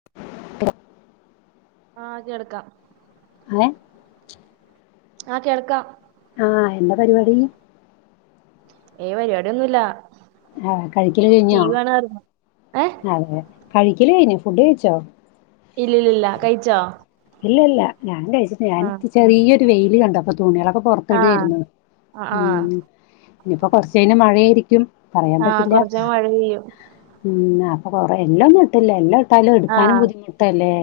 [inaudible] ആഹ് കേൾക്കാം ഏഹ് ആഹ് കേൾക്കാം ആഹ് എന്താ പരിപാടി ഏഹ് പരിപാടിയൊന്നുമില്ല ആഹ് കഴിക്കല് കഴിഞ്ഞോ ഏഹ് അതെ കഴിക്കല് കഴിഞ്ഞു ഫുഡ് കഴിച്ചോ ഇല്ല ഇല്ല കഴിച്ചോ ഇല്ല ഇല്ല ഞാൻ കഴിച്ചിട്ടില ആഹ് ഞാന ചെറിയൊരു വെയില് കണ്ടു അപ്പൊ തുണികളൊക്കെ ആഹ് പുറത്തിടായിരുന്നു ആഹ് ആഹ് ഉം ഇനിയിപ്പോ കൊറച്ച് കഴിഞാൽ മഴയായിരിക്കും പറയാൻ ആഹ് പറ്റില്ല കൊറച്ചഴിഞ്ഞാ മഴ പെയ്യും ഉം അപ്പൊ കൊറേ എല്ലാംന്നും ഇട്ടില്ല എല്ലാം ഇട്ടാലും എടുക്കാനും ആഹ് ബുദ്ധിമുട്ടല്ലേ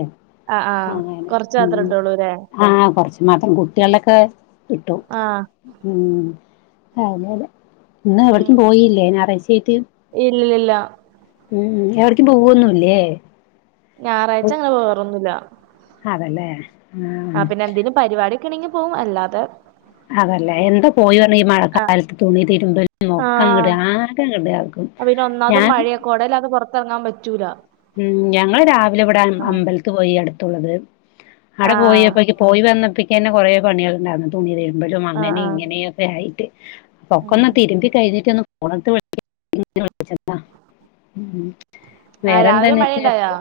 ആഹ് ആഹ് കൊറച്ച മാത്ര ഇട്ടള്ളൂല്ലേ ആഹ് കുറച്ച് മാത്രം കുട്ടിയോൾടെക്കെ ഇട്ടു ആഹ് ഉം ഇന്ന് എവിടേക്കും പോയില്ലേ ഞായറാഴ്ച ആയിട്ട് ഇല്ലി ഇല്ലില്ല ഉം എവിടക്കും പോവൊന്നൂല്ലേ ഞായറാഴ്ച അങ്ങനെ പോവാറൊന്നുല്ല അതല്ലേ ആ. ആഹ് പിന്നെ എന്തിലും പരിപാടിയൊക്കെണെങ്കി പോകും അല്ലാതെ അതല്ല എന്താ പോയി പറഞ്ഞ ഈ ആഹ് മഴക്കാലത്ത് തുണി തിരുമ്പ ഒക്കെ അങ്ങട്ട് ആകെ കിടാക്കും പി ഒന്നാതും മഴയാകൊടല്ലാതെ പുറത്തിറങ്ങാൻ പറ്റൂല ഉം ഞങ്ങള് രാവിലെ ഇവിടെ ആഹ് അമ്പലത്ത് പോയി അടുത്തുള്ളത് അവിടെ ആഹ് പോയപ്പോ പോയി വന്നപ്പ തന്നെ കൊറെ പണികൾ ഉണ്ടായിരുന്നു തുണി തിരുമ്പലും ആഹ് അങ്ങനെ ആഹ് ഇങ്ങനെയ ഒക്കെ ആയിട്ട് പൊ ഉം ഒക്കൊന്ന് തിരുമ്പി കഴിഞ്ഞിട്ട [unintelligible] ഉം ആഹ് രാവിലെ വേറെന്താന്നിട്ട് മഴയിണ്ടായോ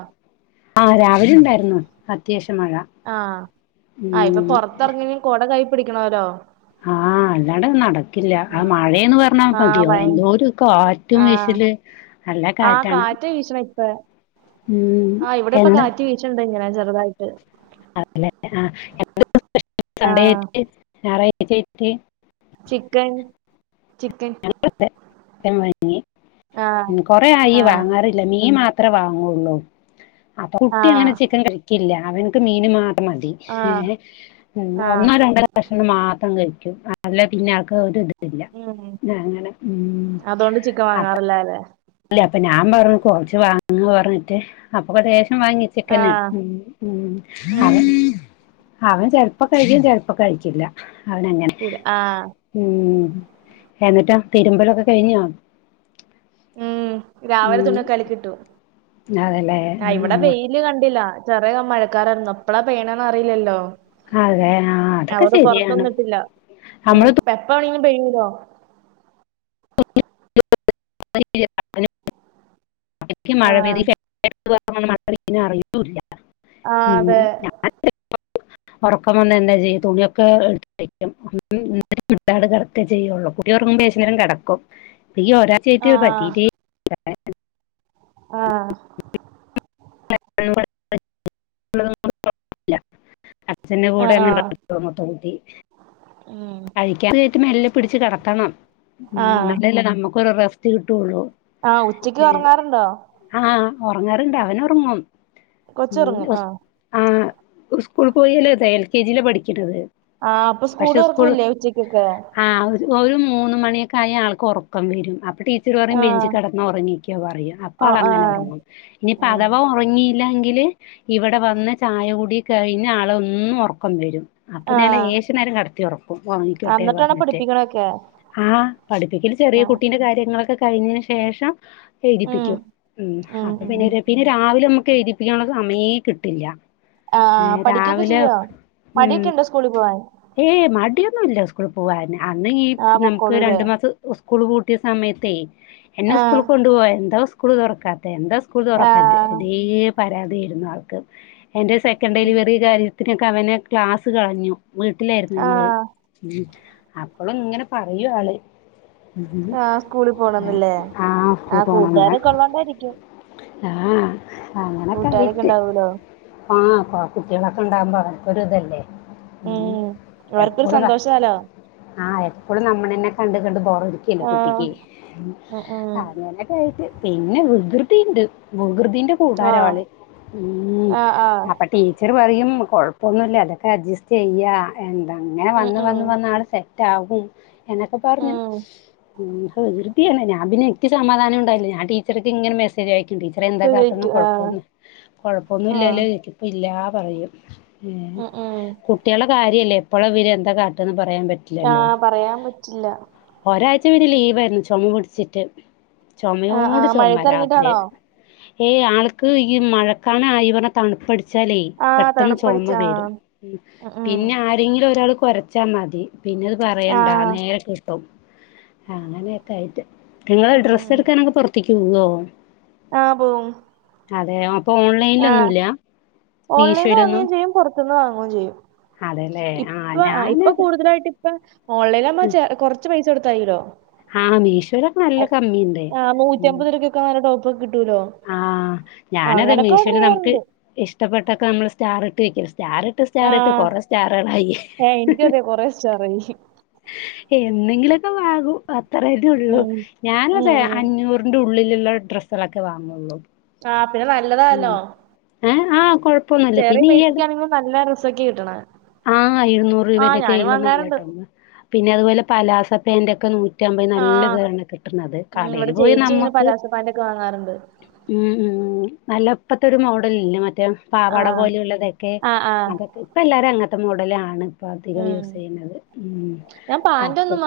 ആഹ് രാവിലെ ഉണ്ടായിരുന്നു അത്യാവശ്യം മഴ ആഹ് ആഹ് ഇപ്പൊ ഉം പൊറത്തിറങ്ങും കൊട കൈ പിടിക്കണോല്ലോ ആഹ് അല്ലണ്ട് നടക്കു ക്കില്ല ആഹ് മഴയന്ന് പറഞ്ഞാ ആ മതിയോ ഭയ എന്തോരകാറ്റും വീശല് നല്ല ആഹ് കാറ്റാണ് കാറ്റ് വീശണിപേ ഉം എന്ത ഇങ്ങനെ ചെറുതായിട്ട് [unintelligible] എന്താ ഇന്ന് ആ സ്പെഷല് ഞായറാഴ്ച ആയിട്ട് ചിക്കൻ ചിക്കൻ ഇവിടെ അതെ ചിക്കൻ വാങ്ങി ആ കുറെ ആയി ആ വാങ്ങാറില്ല മീൻ മാത്രം ത്ര വാങ്ങുള്ളൂ അപ്പൊ ആ കുട്ടി അങ്ങനെ ചിക്കൻ കഴിക്കില്ല അവന്ക്ക് മീന് മാത്രം മതി ആ ഏഹ് ഉം ആ ഒന്നോ രണ്ടോ കക്ഷണം മാത്രം കഴിക്കും അതില്ല പിന്നെ ആർക്ക് ഒരു ഇത് ഇല്ല ഉം അങ്ങനെ ഉം ക്ക് വാങ്ങാറില്ല അല്ലേ അല്ലെ അപ്പൊ ഞാൻ പറഞ്ഞു കുറച്ച് വാങ്ങാ പറഞ്ഞിട്ട് അപ്പൊ ലേശം വാങ്ങി ആ ചിക്കന് ഉം ഉം ഉം അവൻ ചെിലപ്പോ കഴിക്കും ചെിലപ്പോ കഴിക്കില്ല അവൻ അങ്ങന ആഹ് ഉം എന്നിട്ടാ തിരുമ്പലൊക്കെ കഴിഞ്ഞ ഉം രാവിലെ ഉം. തുണിയൊകെ അലകിട്ടു അതല്ലേ ആഹ് ഇല് കണ്ടില്ല ചെറിയ മഴക്കാരായിരുന്നു അപ്പളാ പെയണ് അറീല്ലല്ലോ ആ അതെ ആ അതൊക്കെ അവടെ ശരിയാണ് പൊറത്തൊന്നിട്ടില്ല ഉം നമ്മള് എപ്പാണെും പെയ്യുല്ലോ ആ മഴ പെയ്തി [inaudible] പിന്നെ അറിയൂല്ല ആ ഉം [unintelligible] [inaudible] ഉറക്കം വന്ന എന്താ ചെയാ തുണിയൊക്കെ എടുത്ത് വെകും [unintelligible] ഒ ചെയ്യുള്ളൂ കുടിയ ഉറങ്ങുമ്പേശേരം കിടക്കും ഈ ആ ഒരാഴ്ച പറ്റീട്ട [inaudible] [inaudible] ആ അച്ഛന ആ കൂടെ ആ അങ്ങ മൊത്തം കൂട്ടി ഉം. കഴിക്കാൻ നേരത്ത് മെല്ലെ പിടിച്ച് കിടത്തണം ഉം ആഹ് എന്നാലല്ലേ നമുക്കൊരു റെസ്റ്റ് കിട്ടുള്ളൂ. ആഹ് ഉച്ചയ്ക്ക് ഒറങ്ങാറുണ്ടോ? ആഹ് ഉറങ്ങാറുണ്ട് അവന് ഉറങ്ങും ഉം. കൊച്ചൊറങ്ങും ആഹ് ആഹ് സ്കൂൾ പോയല്ലേ താ എൽ. K G. യിൽ പഠിക്കേണ്ടത് പഠിക്ക്ണത്. ആഹ് അപ്പൊ സ്കൂൾ- ആഹ് ഒരു മൂന്ന് മണിയൊക്കെ ആയാ ആൾക്ക് ഉറക്കം വരും അപ്പ ടീച്ചർ - പറയും ബെഞ്ചി ആഹ് കിടന്ന് ഉറങ്ങിക്കോ പറയും അപ്പ ആൾ ആഹ് അങ്ങനെ ഉറങ്ങും ഇനിപ്പ ആഹ് അഥവാ - ഉറങ്ങിയില്ലങ്കില് ഇവിടെ വന്ന് ചായ കുടി കഴിഞ്ഞ ആള് ഒന്ന് ഉറക്കം വരും. അപ്പൊ ഞാൻ ആഹ് ലേശം നേരം കടത്തി ഉറക്കും ഉറങ്ങിക്കോട്ടെ അന്നിട്ടാണോ പറഞ്ഞിട്ട്. പഠിപ്പിക്കണൊക്കെ ആഹ് പഠിപ്പിക്കുന്ന ചെറിയ ആഹ് കുട്ടീന്റെ കാര്യങ്ങളൊക്കെ കഴിഞ്. ശേഷം ഉം എഴുതിപ്പിക്കും ഉം അപ്പൊ പിന്നീട് - പിന്നെ രാവിലെ നമ്മുക്ക് എഴുതിപ്പിക്കാനുള്ള സമയേ കിട്ടില്ല. ആഹ് പഠിക്കുകൊക്കെ രാവിലെ ചെയ്യോ? മടിയൊക്കെ ഉണ്ടോ സ്കൂളിൽ പോവാൻ? ഏഹ് മടിയൊന്നുല്ല സ്കൂളിൽ പോവാന് അന്ന് ഈ ആഹ് നമുക്ക് പൊക്കോളൂല്ലേ രണ്ടു മാസം- സ്കൂൾ പൂട്ടിയ സമയത്തേ എന്നെ സ്കൂൾ ആഹ് കൊണ്ടു പോ എന്താ സ്കൂൾ തുറക്കാത്ത. എന്താ സ്കൂൾ തുറക്കാത്തെ? ആഹ് അതേ പരാതിയായിരുന്നു ആൾക്ക് എൻ്റെ സെക്കൻഡ് ഉം ഡെലിവറി കഴിഞ്ഞു ത്തിനൊക്കെ അവന് ക്ലാസ്സ് കളഞ്ഞു വീട്ടിലായിരുന്നു ഞങ്ങൾ. ആഹ് അപ്പളുംങ്ങനെ പറയും ആള്. ആഹ് സ്കൂളി പോണംന്നില്ലേ [unintelligible] ആഹ് [unintelligible] കൂട്ടുകാരൊക്കെ ഒള്ളോണ്ടായിരിക്കും ആഹ് അങ്ങനൊക്കെ കൂട്ടുകാരൊക്കെ ആയിട്ട്. ഇണ്ടാവൂലോ ആഹ് കുട്ടികളൊക്കെ ഉണ്ടാകുമ്പോ അതൊക്കൊരു ഇതല്ലേ? ഉം അവർക്കൊരു സന്തോഷായോ? ആഹ് എപ്പളും നമ്മളന്നെ കണ്ട് കണ്ട് ബോറടിക്കല്ലെ ആഹ് കുട്ടിക്ക് ഉം ഉം അങ്ങനെ. യിട്ട് പിന്നെ വികൃതി ഉണ്ട് വികൃതിന്റെ - കൂടാരാ ആഹ് ആള്? ഉം ആഹ് ആഹ് അപ്പ. ടീച്ചർ പറയും കുഴപ്പമൊന്നുല്ല അതൊക്കെ അഡ്ജസ്റ്റ് ചെയ്യ എന്താ. അങ്ങനെ ഉം വന്ന് ഉം വന്ന് വന്ന് അങ്ങട്ട് സെറ്റാകും എന്നൊക്കെ പറഞ്ഞു. ഉം ഉം വികൃതിയാണ് ഞാൻ പിന്നെ ഇക്കി സമാധാനം ഉണ്ടായില്ല ഞാൻ ടീച്ചർക്ക് ഇങ്ങനെ മെസ്സേജ് അയക്കും ടീച്ചർ എന്താ കാട്ടണ് ചോദിക്കും ആഹ് കൊഴപ്പൊന്നും കൊഴപ്പൊന്നും ആഹ് ഇല്ലല്ലോന്ന്ചോദിക്കും ഇല്ലാ പറയും. ഉം ഉം കുട്ട്യാളെ കാര്യല്ലേ എപ്പഴാ ഇവര് എന്താ കാട്ടാന്ന് പറയാൻ പറ്റി ആഹ്, പറയാൻ പറ്റില്ല. ഒരാഴ്ച പിന്നെ ലീവായിരുന്നു ചോമ പിടിച്ചിട്ട് ആഹ് ചുമയോട് ആഹ് ചോമ രാത്രി മഴയത്തിറങ്ങിട്ടാണോ ഏഹ് ആൾക്ക് ഈ മഴക്കാണ ആയി പറഞ്ഞ തണുപ്പടി ച്ചാലേയ് ആഹ് പെട്ടന്ന് തണുപ്പടിച്ച ചൊമ വരും, ആഹ് ഉം ഉം പിന്നെ ആരെങ്കിലും ഒരാൾ കൊരച്ചാ മതി. പിന്നെത് പറയണ്ടാ ആഹ് നേരെ കിട്ടും അങ്ങനെ ക്കായിട്ട്, നിങ്ങള് ഉം ഉം ഡ്രസ്സ് എടുക്കാനൊക്കെ പുറത്തേക്കോവ്വോ? ആഹ് പോവും. അതെയോ. ആഹ്, ഓൺലൈന്ന് മീഷോയിലൊന്നും വാൻങ്ങേചെയ്യും, പൊർത് ന്ന് വാങ്ങും ചെയ്യും. അതെല്ലേ ഇപ്പൊ ആഹ് ഇപ്പൊ ഞാനത് കൂടുതലായിട്ട് ഇപ്പ ഓൺലൈലാവുമ്പോ ചേ കൊർച്ച് പൈസ കൊടുത്തായീല്ലോ. ആഹ് മീശോലൊക്കെ നല്ല കമ്മിണ്ട് മ്മ്ഹ്. [unintelligible] ടോപ്പ് കിട്ടോല്ലോ. ആഹ്, ഞാനതെന്നേ മീഷോൽ നമുക്ക് ചെയ്യാറുണ്ട് ഇഷ്ടപ്പെട്ടൊക്കെ നമ്മള് സ്റ്റാർ ഇട്ട് വെക് സ്റ്റാർ എട്ട് സ്റ്റാറിട്ട് ആഹ് കൊറെ സ്റ്റാറ്ളായി. ഏഹ് എനിക്കും അതെ കൊറേ സ്റ്റാറായി. എന്തെങ്കിലൊക്കെ വാങ്ങു അത്രക്കെ ഉള്ളൂ ഉം ഉം ഞാനതെ ഉം അഞ്ഞൂറ് അയ്ന്റു ഉള്ളില്ള്ള ഡ്രസ്സുകളൊക്കെ വാങ്ങൊള്ളൂ. ആഹ് പിന്നെ നല്ലതാല്ലോ, ഏഹ് ആഹ് കൊഴപ്പൊന്നുല്ല ചെറിയേ പിന്നെ ഈ ഇട പൈസക്കാണെങ്കിലും നല്ല റസ്സൊക്കി കിട്ട്ണെ. ആഹ് ഇരുന്നൂറ് രൂപന്റെ കയ്യിൽ ഒന്നും ഇല്ലാട്ടോ പിന്നെയതു പോലെ പലാസ പാന്റൊക്കെ നൂ നൂറ്റമ്പത് നല്ല ആഹ് താണ് കിട്ട്ണത് ഉം ഇവിടെ കടേല് പോയി ചേച്ചി ഇങ്ങനെ നമ്മെക്ക് പലാസോ പാന്റൊക്കെ വാങ്ങാറുണ്ട്. ഉം ഉം നല്ലപ്പത്തെ ഒരു മോഡലില്ലേ മറ്റേ പാവാട ആഹ് പോലുള്ളതെക്കെ ആഹ് ആഹ് അപ്പൊ ഇപ്പ എല്ലാരും അങ്ങൻത്തെ മോഡലാണ്. പ്പാർത്തിക്കാൻ ഉം യൂസ് ചെയ്യുന്നത് ഉം അപ്പം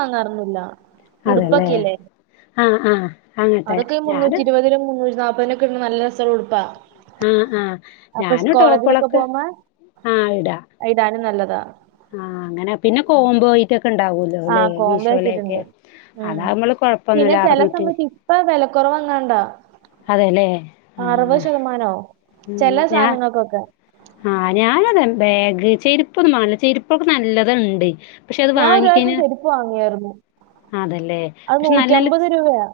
ഉടുപ്പ്ക്കില്ലേ? ആഹ് ആഹ്. അങ്ങത്തെ അതൊക്കെ ഞാന് മുന്നൂറ്റിയിരുപതിനും മുന്നൂറ്റിനാപ്പതിനൊക്കെ [unintelligible] നല്ല രസള്ള ഉടുപ്പാ. ആഹ് ആഹ്, അപ്പൊ സ് ഞാനും ടോപ്പൊളൊക്കെ ആഹ് ഇടാ. അയ്ടാനും നല്ലതാ. ആഹ് അങ്ങനെ പിന്നെ കോംമ്പോ ഐറ്റംക്കെ ഉണ്ടാവും. അതാലേ ആഹ് കോംബോ മീഷോലേക്കെ, ആക്കിയിട്ടുണ്ട്. അതാമ്മള് കൊഴപ്പൊന്നുല്ല അറന്നൂറ്റി പ്പ വെലക്കൊറവ് എങ്ങാണ്ടാ അതെല്ലേ അറുപത് ആഹ് ശതമാനോ ഉം ചെലേ ഞാൻ സാനങ്ങൾക്കൊക്കെ. ആഹ് ഞാനതാ ബാഗ് ചെരുപ്പൊന്നു വാങ്ങ [unintelligible] ചെരുപ്പെക്കെ നല്ലത്ണ്ട്. പക്ഷെ അത് ഞാൻ ഒരു പ്രാവശ്യം വാങ്ങിക്കഴിഞാ ചെരുപ്പ് വാങ്ങിയായിരുന്നു അതല്ലേ, പക്ഷെ നല്ല ല്ല യാ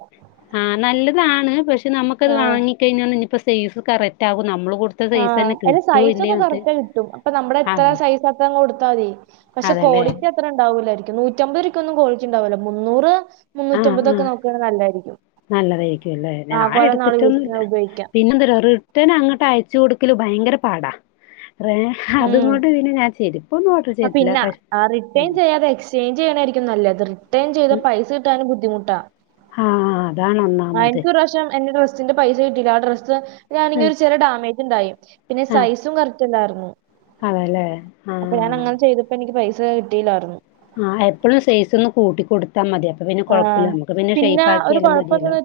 ആഹ് നല്ലതാണ്, പക്ഷെ നമ്മക്കത് ആഹ് വാങ്ങിക്കഴിഞ്ഞാ ഇനിയിപ്പോ സെയ്‌സ് കറക്റ്റ് ആവോ നമ്മെള് കൊടു ആഹ് അത് സൈസൊക്കെ കറക്റ്റേ കിട്ടും, അപ്പൊ നമ്മെടെ എത്ര അതെ സൈസാ ത്ര കൊടുത്താതി പക്ഷെ അതെല്ലേ ക്കൊളിറ്റി ത്രണ്ടാവുല്ലാരിക്കും നൂറ്റമ്പ് രൂക്കൊന്നും കൊളിറ്റിയുണ്ടാവൂല മുന്നൂറ് മുന്നൂറ്റമ്പതൊക്കെ നോക്കുവാണേ നല്ലാര്ക്കും. നല്ലതായിക്കുയല്ലേ ഞാൻ എടുത്തിട്ടൊന്നുല്ല ഉപയോഗിക്കാം. പിന്നെന്തെര് ഒരു ഉടനെ അങ്ങോട്ട് അയച്ച് കൊടുക്കല് ഭയങ്കര പാടാ റേ അതുകൊണ്ട് ഇതിന് ഞാൻ ചേരും. പ്പ പിന്നെ ആ റിട്ടേൺ ചെയ്യാതെ എക്സ് ചേഞ്ച് ചെയ്യാണാരിക്കും നല്ലത് റിട്ടേൺ ചെയ്താ പൈസ കിട്ടാനും ബുദ്ധിമുട്ടാ. ഹാ ആഹ്, എൻക്കൊരു പ്രാവിശ്യം എന്റെ ഡ്രസ്സ സിന്റെ പൈസ കിട്ടില്ല, ആ ഡ്രസ്സ് ആണെങ്കി ഉം ഒരു ചെറിയ ഡാമേജ് ഉണ്ടായി പിന്നെ ആഹ് സൈസും കറക്റ്റല്ലാരുന്നു. അതല്ലേ അപ്പൊ ഞാൻ ആഹ് അങ്ങനെ ചെയ്തപ്പോ എനിക്ക് പൈസ കിട്ടില്ലാരുന്നു. ആഹ് എപ്പളും സൈസൊന്ന് കൂട്ടി കൊടുത്താ മതിയ പ്പ പിന്നെ കൊഴപ്പില്ല. ആഹ്. നമ്മെക്ക് പിന്നെ ഒരു ഷയ്പ്പാക്കിയാലും മതിയല്ലോ.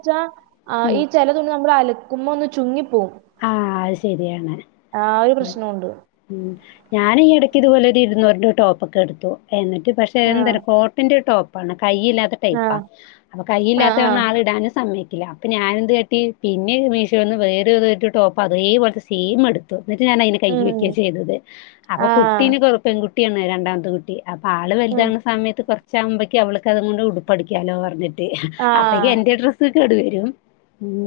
ഉം പിന്നെ നമ്മെള് അലക്കെമ്പോ ഒന്ന് ചുങ്ങിപ്പോം. ആഹ് അത് ശരിയാണ് പ്രശ്നോണ്ട്. ഉം ഞാനിടെക്ക് ഇതുപോലൊരു ഇരുന്നൂറിന്റെ ടോപ്പെക്കെ എടുത്തു. എന്നിട്ട് പക്ഷെ ആഹ് എന്തെര് കോട്ടിന്റെ ടോപ്പാണ്. കൈയില്ലാത്ത ടൈപ്പാ. ആഹ് അപ്പൊ ആഹ് ആഹ് കയ്യില്ലാത്തെന്ന് ആള് ഇടാനും സമ്മയിക്കില്ല. അപ്പ ഞാനെന്ത് കാട്ടി പിന്നെ മീഷോന്ന് വേറേതോ. ഒരു ടോപ്പ് അതേ പോലെത്തെ സെയിം ഇടും. എന്നിട്ട് ഞാനയിന് കൈ ഉം വെയ്ക്ക ഉം ചെയ്തത്. അപ്പൊ ആഹ് കുട്ടീന് കു പെൺകുട്ടിയാണ് രണ്ടാമത്തതും. അപ്പൊ ആള് ഉം വെലുതാവുന്ന സമയത്ത് കൊറച്ചാകുമ്പേക്ക്, അവൾക്ക് അത് കൊണ്ട് ഉടുപ്പടിക്കാലോ പറഞ്ഞിട്ട്. അപ്പക്കേ ആഹ് എന്റെ ഡ്രസ്സൊക്കെ കേടു വെരും.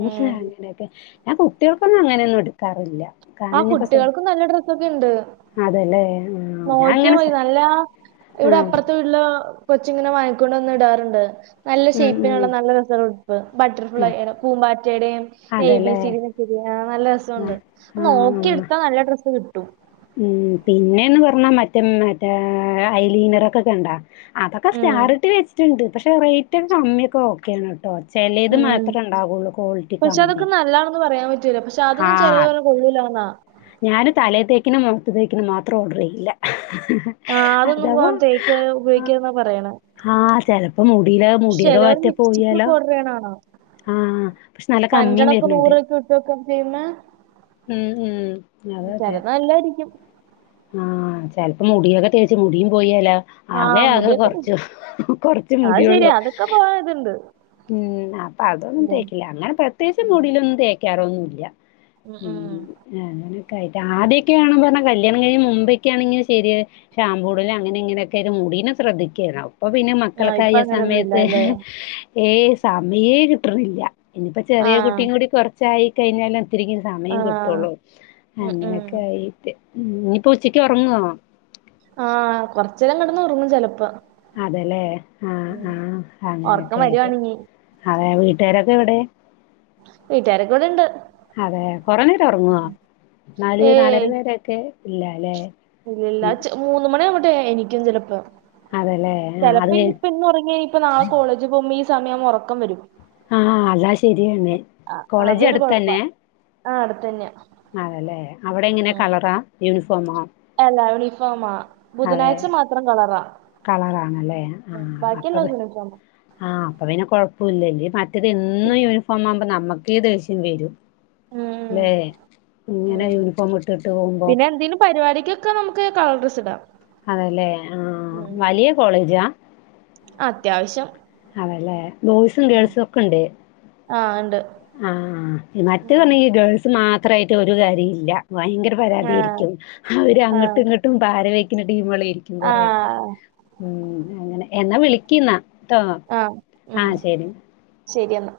ഉം ടോപ്പെന്നങ്ങനെ [unintelligible] ആ കു ട്ട്യാള്ക്ക് നല്ല ഡ്രെസ്സൊക്കെ ഉണ്ട്. അതല്ലേ ആഹ് ഞാൻ നോക്കിയാൽ അങ്ങനെ സ മതി നല്ലെ ഇവെടെ ആഹ് അപ്പുറത്തെ വീ ല് കൊച്ചുങ്ങനെ വാങ്ങിക്കൊണ്ടു വന്നിടാറണ്ട്. നല്ല ഉം ഉം ഷേപ്പിനൊള്ള നല്ല രസള്ള ഉട്പ്പ്. ആഹ് ബട്ടർഫ്ലൈയുടെ പൂമ്പാറ്റയുടെയും എ ബി അതല്ലേ സിടെ ശരിയാ. നല്ല രസമൊണ്ട് ആഹ് നോക്കി ആഹ് എടുത്താ നല്ല ഡ്രസ്സ് കിട്ടും. ഉം പിന്നേന്ന് പറഞ്ഞാ മറ്റേ മറ്റേ ഐലീനറെക്കെ കണ്ടാ? അതൊക്കെ ഉം സ്റ്റാറിട്ട് വെച്ചിട്ടുണ്ട്. പക്ഷെ റേറ്റക്കെ കമ്മിയൊക്കെ ഓക്കെയാണ് കേട്ടോ. ചെലേത് മാത്രമേ ഉണ്ടാവുള്ളൂ ക്വാളിറ്റി കമ്മി. നല്ലാണെന്നും പറയാൻ പറ്റൂല പക്ഷെ അതൊന്നും ആഹ് ചെലോലർഞ്ഞ് കൊള്ളൂലാന്നാ ഞാന് തലേത്തേക്കിനെ മോത്ത്തേക്കിനെ മാത്രം ഓർഡറെയ്യില്ല ആഹ് അതൊന്നും തേക്ക് ഉപേഗിക്ക്ന്നാ പറയ്ണെ ആഹ് ചെലപ്പോ മുടിയില് മുടിയൊക്കെ ചെലോര് പറ്റെ പോയാലോ ലിപ്സ്റ്റിക്കൊക്കേ ഓട്റെയ്യ്ണാണാ ആഹ് പക്ഷെ നല്ല കമ്മിയും അഞ്ചണ്ണെക്കെ വരുന്നുണ്ട് നൂറൊക്കെ ഇട്ട് വെക്കാ ചെയ്യുന്നേ ഉം ഉം അതെ അതെ ചെലത് നല്ലായിരിക്കും ആഹ് ചെൽപ്പോ മുടിയൊക്കെ തേച്ച് മുടിയും പോയാലോ ആകെ ആഹ് ആകെ മുടിയൊക്കെ ഉം, കൊർച്ചു കൊർച്ച് അത് മുടിയൊള്ളു ശരിയാ അതൊക്കെ പോവാൻ ഇതുണ്ട് ഉം അപ്പ അതൊന്നും ഉം തേക്കില്ല അങ്ങനെ പ്രത്യേകിച്ച് മുടീലൊന്നും തേക്ക ക്യാറൊന്നുല്യാ ഉം അങ്ങൊനക്കായിട്ട് ആദ്യൊക്കേണ്ന്നർഞ്ഞാ കല്യാണം കഴിഞ്ഞ മുമ്പൊക്കേണെങ്കി ശെരിയാ ഷാമ്പൂടലും അങ്ങനെ ഇങ്ങനൊക്കായിട്ട് മുടീനെ ശ്രദ്ധിക്കേനാവും. ഇപ്പൊ പിന്നെ ആഹ് ഇപ്പൊ മക്കളൊക്കായ അങ്ങനൊന്നും സമയത്ത് ഇല്ലാല്ലേ ഏ സമയേ കിട്ട്ണ്ല്ല ഇനിയിപ്പോ ചെറിയ ആഹ് കുട്ടിം കൂടി കൊർച്ചായി കഴിഞ്ഞാല് ഒത്തിരിക്ക്ന്നു സമയം ആഹ് കിട്ടൊള്ളൂ ഉം ഉം അങ്ങനൊക്കായിട്ട് ഇനിയിപ്പൊ ഉച്ചക്ക്യ് ഒറങ്ങോ? ആഹ് കൊർച്ച് നേരം കെടന്നൊറങ്ങും ചെലപ്പോ അതെലേ ആഹ് ഉം ആഹ് ഒറക്കം അങ്ങനൊക്കായിട്ട് വരുവാണെങ്കി അതെ, വീട്ടുകാരൊക്കെ എവിടെ? വീട്ടുകാരൊക്കെ ഇവിടെണ്ട് അതെ കൊറെ നേരം ഒറങ്ങോ നാല് നാലര വെരെ ഒക്കെ ഇല്ലാലെ ഇല്ലല്ലോ മൂന്ന് മണിയാവട്ടെ എണീക്കും ചെലപ്പോ അതെല്ലേ ആഹ് ചെലപ്പോ അത് കഴി ഇനിയിപ്പ ഇന്ന് ഒറങ്ങ്യാപ്പൊ നാളെ കോളേജ് പോകുമ്പോ ഈ സമയ ഒറക്കം വരും. ആഹ് അതാ ശെരിയാന്നെ ആഹ് കോളേജ് അതൊരു കൊഴപ്പാ അട്ത്തന്നെ ആഹ് അടുത്തന്ന്യ അതേലെ അവിടെ എങ്ങനെ കളറാ യൂണിഫോമോ? അല്ല യൂണിഫോമാ അതെ ബുധനാഴ്ച മാത്രം കളറാ കളറാണല്ലേ ആഹ് അപ്പൊ പി ബാക്കിയെല്ലാം യൂണിഫോമാ ആഹ് അപ്പൊ പിന്നെ കൊഴപ്പൂല്ല മറ്റേത് എന്നും ഉം യൂണിഫോമാ ആവുമ്പോ നമ്മുക്ക് ദേശ്യം വെരും. ഉം ല്ലെ ഇങ്ങനെ ഉം യൂണിഫോമ് ഇട്ട്ട്ട് പോവുമ്പോ പിന്നെ എന്തേലും പരിപാടിക്കൊക്കെ നമുക്ക് കള്ർഡ്രെസ്സ്ടാ അതേലേ ആഹ്, വലിയ കോളേജാ? ആ, അത്യാവശ്യം അതേലെ ബോയ്സും ഉം ഗേൾസും ഒക്കെണ്ട് ആഹ് ഇണ്ട് ആഹ് മറ്റേ ഉം പർഞ്ഞാ ഈ ഗേൾസ് മാത്രായിട്ട് ഒരു കാര്യേ ഇല്ല ഭയങ്കര പരാതി ആഹ് ആയിരിക്കും അവര് അങ്ങട്ടും ആഹ് ഇങ്ങട്ടും പാര വെക്ക്ണ ടീമേളായിരി ക്കും കൊറേക്കെ ആഹ് ഉം അങ്ങനെ എന്നാ വിളിക്ക്ന്നാ ആഹ് ഉം ശെരി എന്നാ